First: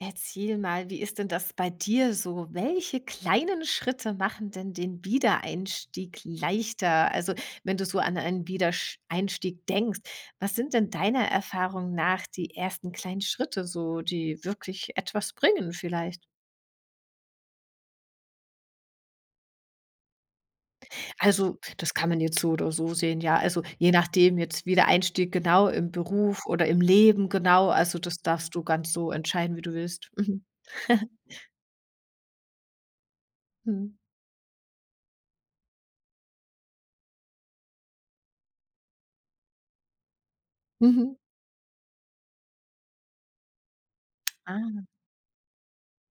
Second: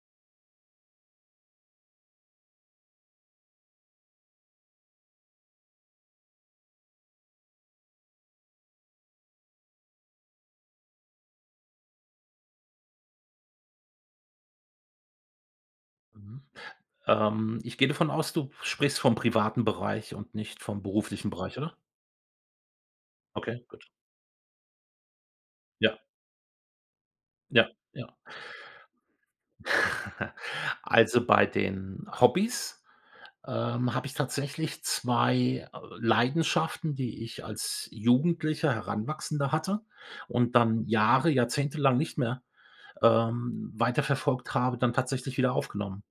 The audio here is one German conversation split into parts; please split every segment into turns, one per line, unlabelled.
Erzähl mal, wie ist denn das bei dir so? Welche kleinen Schritte machen denn den Wiedereinstieg leichter? Also wenn du so an einen Wiedersch einstieg denkst, was sind denn deiner Erfahrung nach die ersten kleinen Schritte so, die wirklich etwas bringen vielleicht?
Mhm. Ähm, ich gehe davon aus, du sprichst vom privaten Bereich und nicht vom beruflichen
Also
Bereich, oder?
das kann man jetzt so oder so sehen, ja. Also,
Okay, gut.
je nachdem jetzt, Wiedereinstieg genau im
Ja.
Beruf oder im Leben
Ja,
genau, also
ja.
das darfst du ganz so entscheiden, wie du willst. Mhm.
Also, bei den Hobbys,
Mhm.
ähm, habe ich tatsächlich 2, äh, Leidenschaften, die ich als Jugendlicher, Heranwachsender hatte und dann
Mhm.
Jahre jahrzehntelang nicht mehr, ähm, weiterverfolgt habe,
Ah.
dann tatsächlich wieder aufgenommen.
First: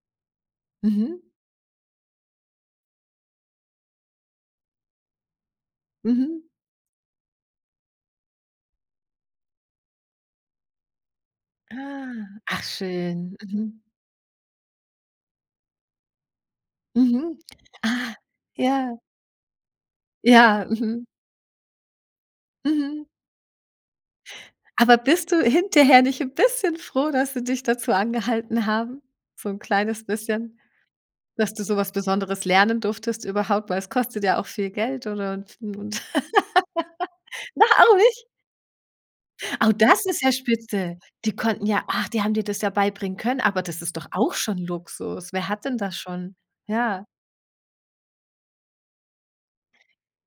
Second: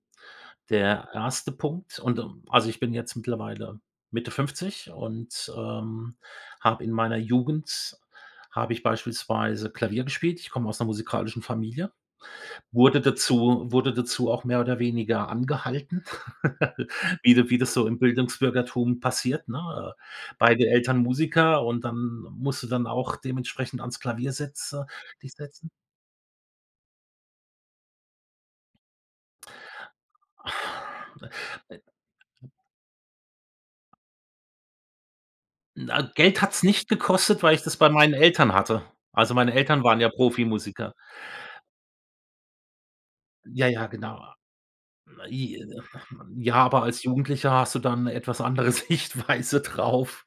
Der
Mhm.
1. Punkt und, äh also ich bin jetzt mittlerweile Mitte 50 und, ähm,
Mhm.
habe in meiner Jugend habe ich beispielsweise Klavier gespielt. Ich komme aus 'ner musikalischen Familie,
Ah, ach
wurde
schön,
dazu
mhm.
wurde dazu auch mehr oder weniger angehalten, wie
Mhm,
du wie das so im
Ah. Ja.
Bildungsbürgertum passiert, ne?
Ja.
Beide Eltern
Mhm.
Musiker und dann musst du dann
Mhm.
auch dementsprechend ans Klavier setze
Aber bist
dich
du
setzen.
hinterher nicht 'n bisschen froh, dass sie dich dazu angehalten haben? So 'n kleines bisschen, dass du so
Äh, äh
was Besonderes lernen durftest überhaupt, weil es kostet ja auch viel Geld ansonsten und
Nei Geld hat's nicht gekostet, weil ich
Na,
das bei
auch
meinen
nicht?
Eltern hatte. Also meine
Au,
Eltern waren
das
ja
ist ja
Profimusiker.
Spitze. Die konnten ja ach, die haben dir das ja beibringen können, aber
Ja,
das
ja,
ist doch
genau.
auch schon Luxus. Wer hat
hm,
denn das
[unintelligible]
schon?
ja, aber als
Ja.
Jugendlicher hast du dann 'ne etwas andere Sichtweise drauf,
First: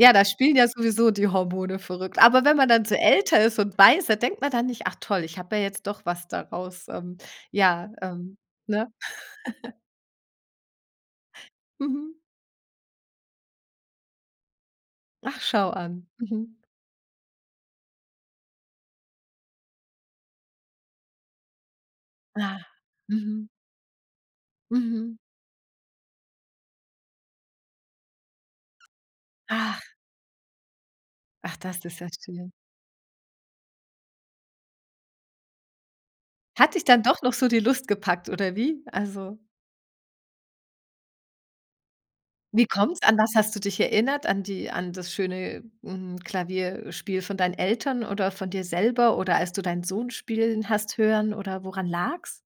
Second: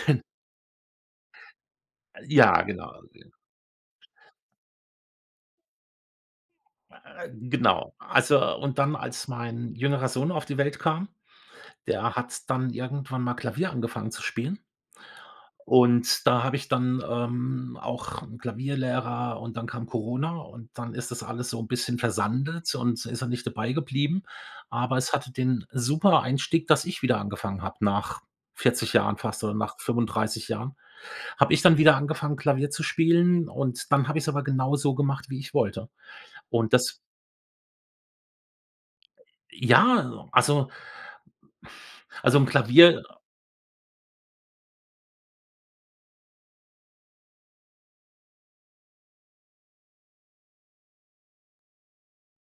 Ja,
denn
da spielen ja sowieso die Hormone verrückt, aber wenn
Ja,
man dann so
genau, ge
älter ist und weiß, da denkt man dann nicht: „Ach toll, ich habe ja jetzt doch was daraus ähm,
Äh,
ja,
genau.
ähm",
Also und
ne?
dann, als mein jüngerer Sohn auf die Welt kam, der
Mhm.
hat dann irgendwann mal Klavier angefangen zu spielen
Ach, schau an.
und da habe
Mhm.
ich dann, ähm, auch Klavierlehrer und dann kam Corona und dann ist das alles so 'n bisschen
Ah,
versandet und da ist er nicht
mhm.
dabei geblieben. Aber es
Mhm.
hatte den super Einstieg, dass ich wieder angefangen habe, nach 40 Jahren fast oder nach
Ach.
35 Jahren, habe
Ach,
ich dann
das
wieder
ist ja
angefangen
schön.
Klavier zu spielen und dann habe ich's aber genauso gemacht, wie ich wollte. Und
Hat dich
das
dann doch noch so die Lust gepackt oder wie? Also
Ja, also also 'n
Wie
Klavier
kommt's? An was hast du dich erinnert? An die an das schöne hm, Klavier äh, Spiel von deinen Eltern oder von dir selber oder als du deinen Sohn spielen hast hören oder woran lag's?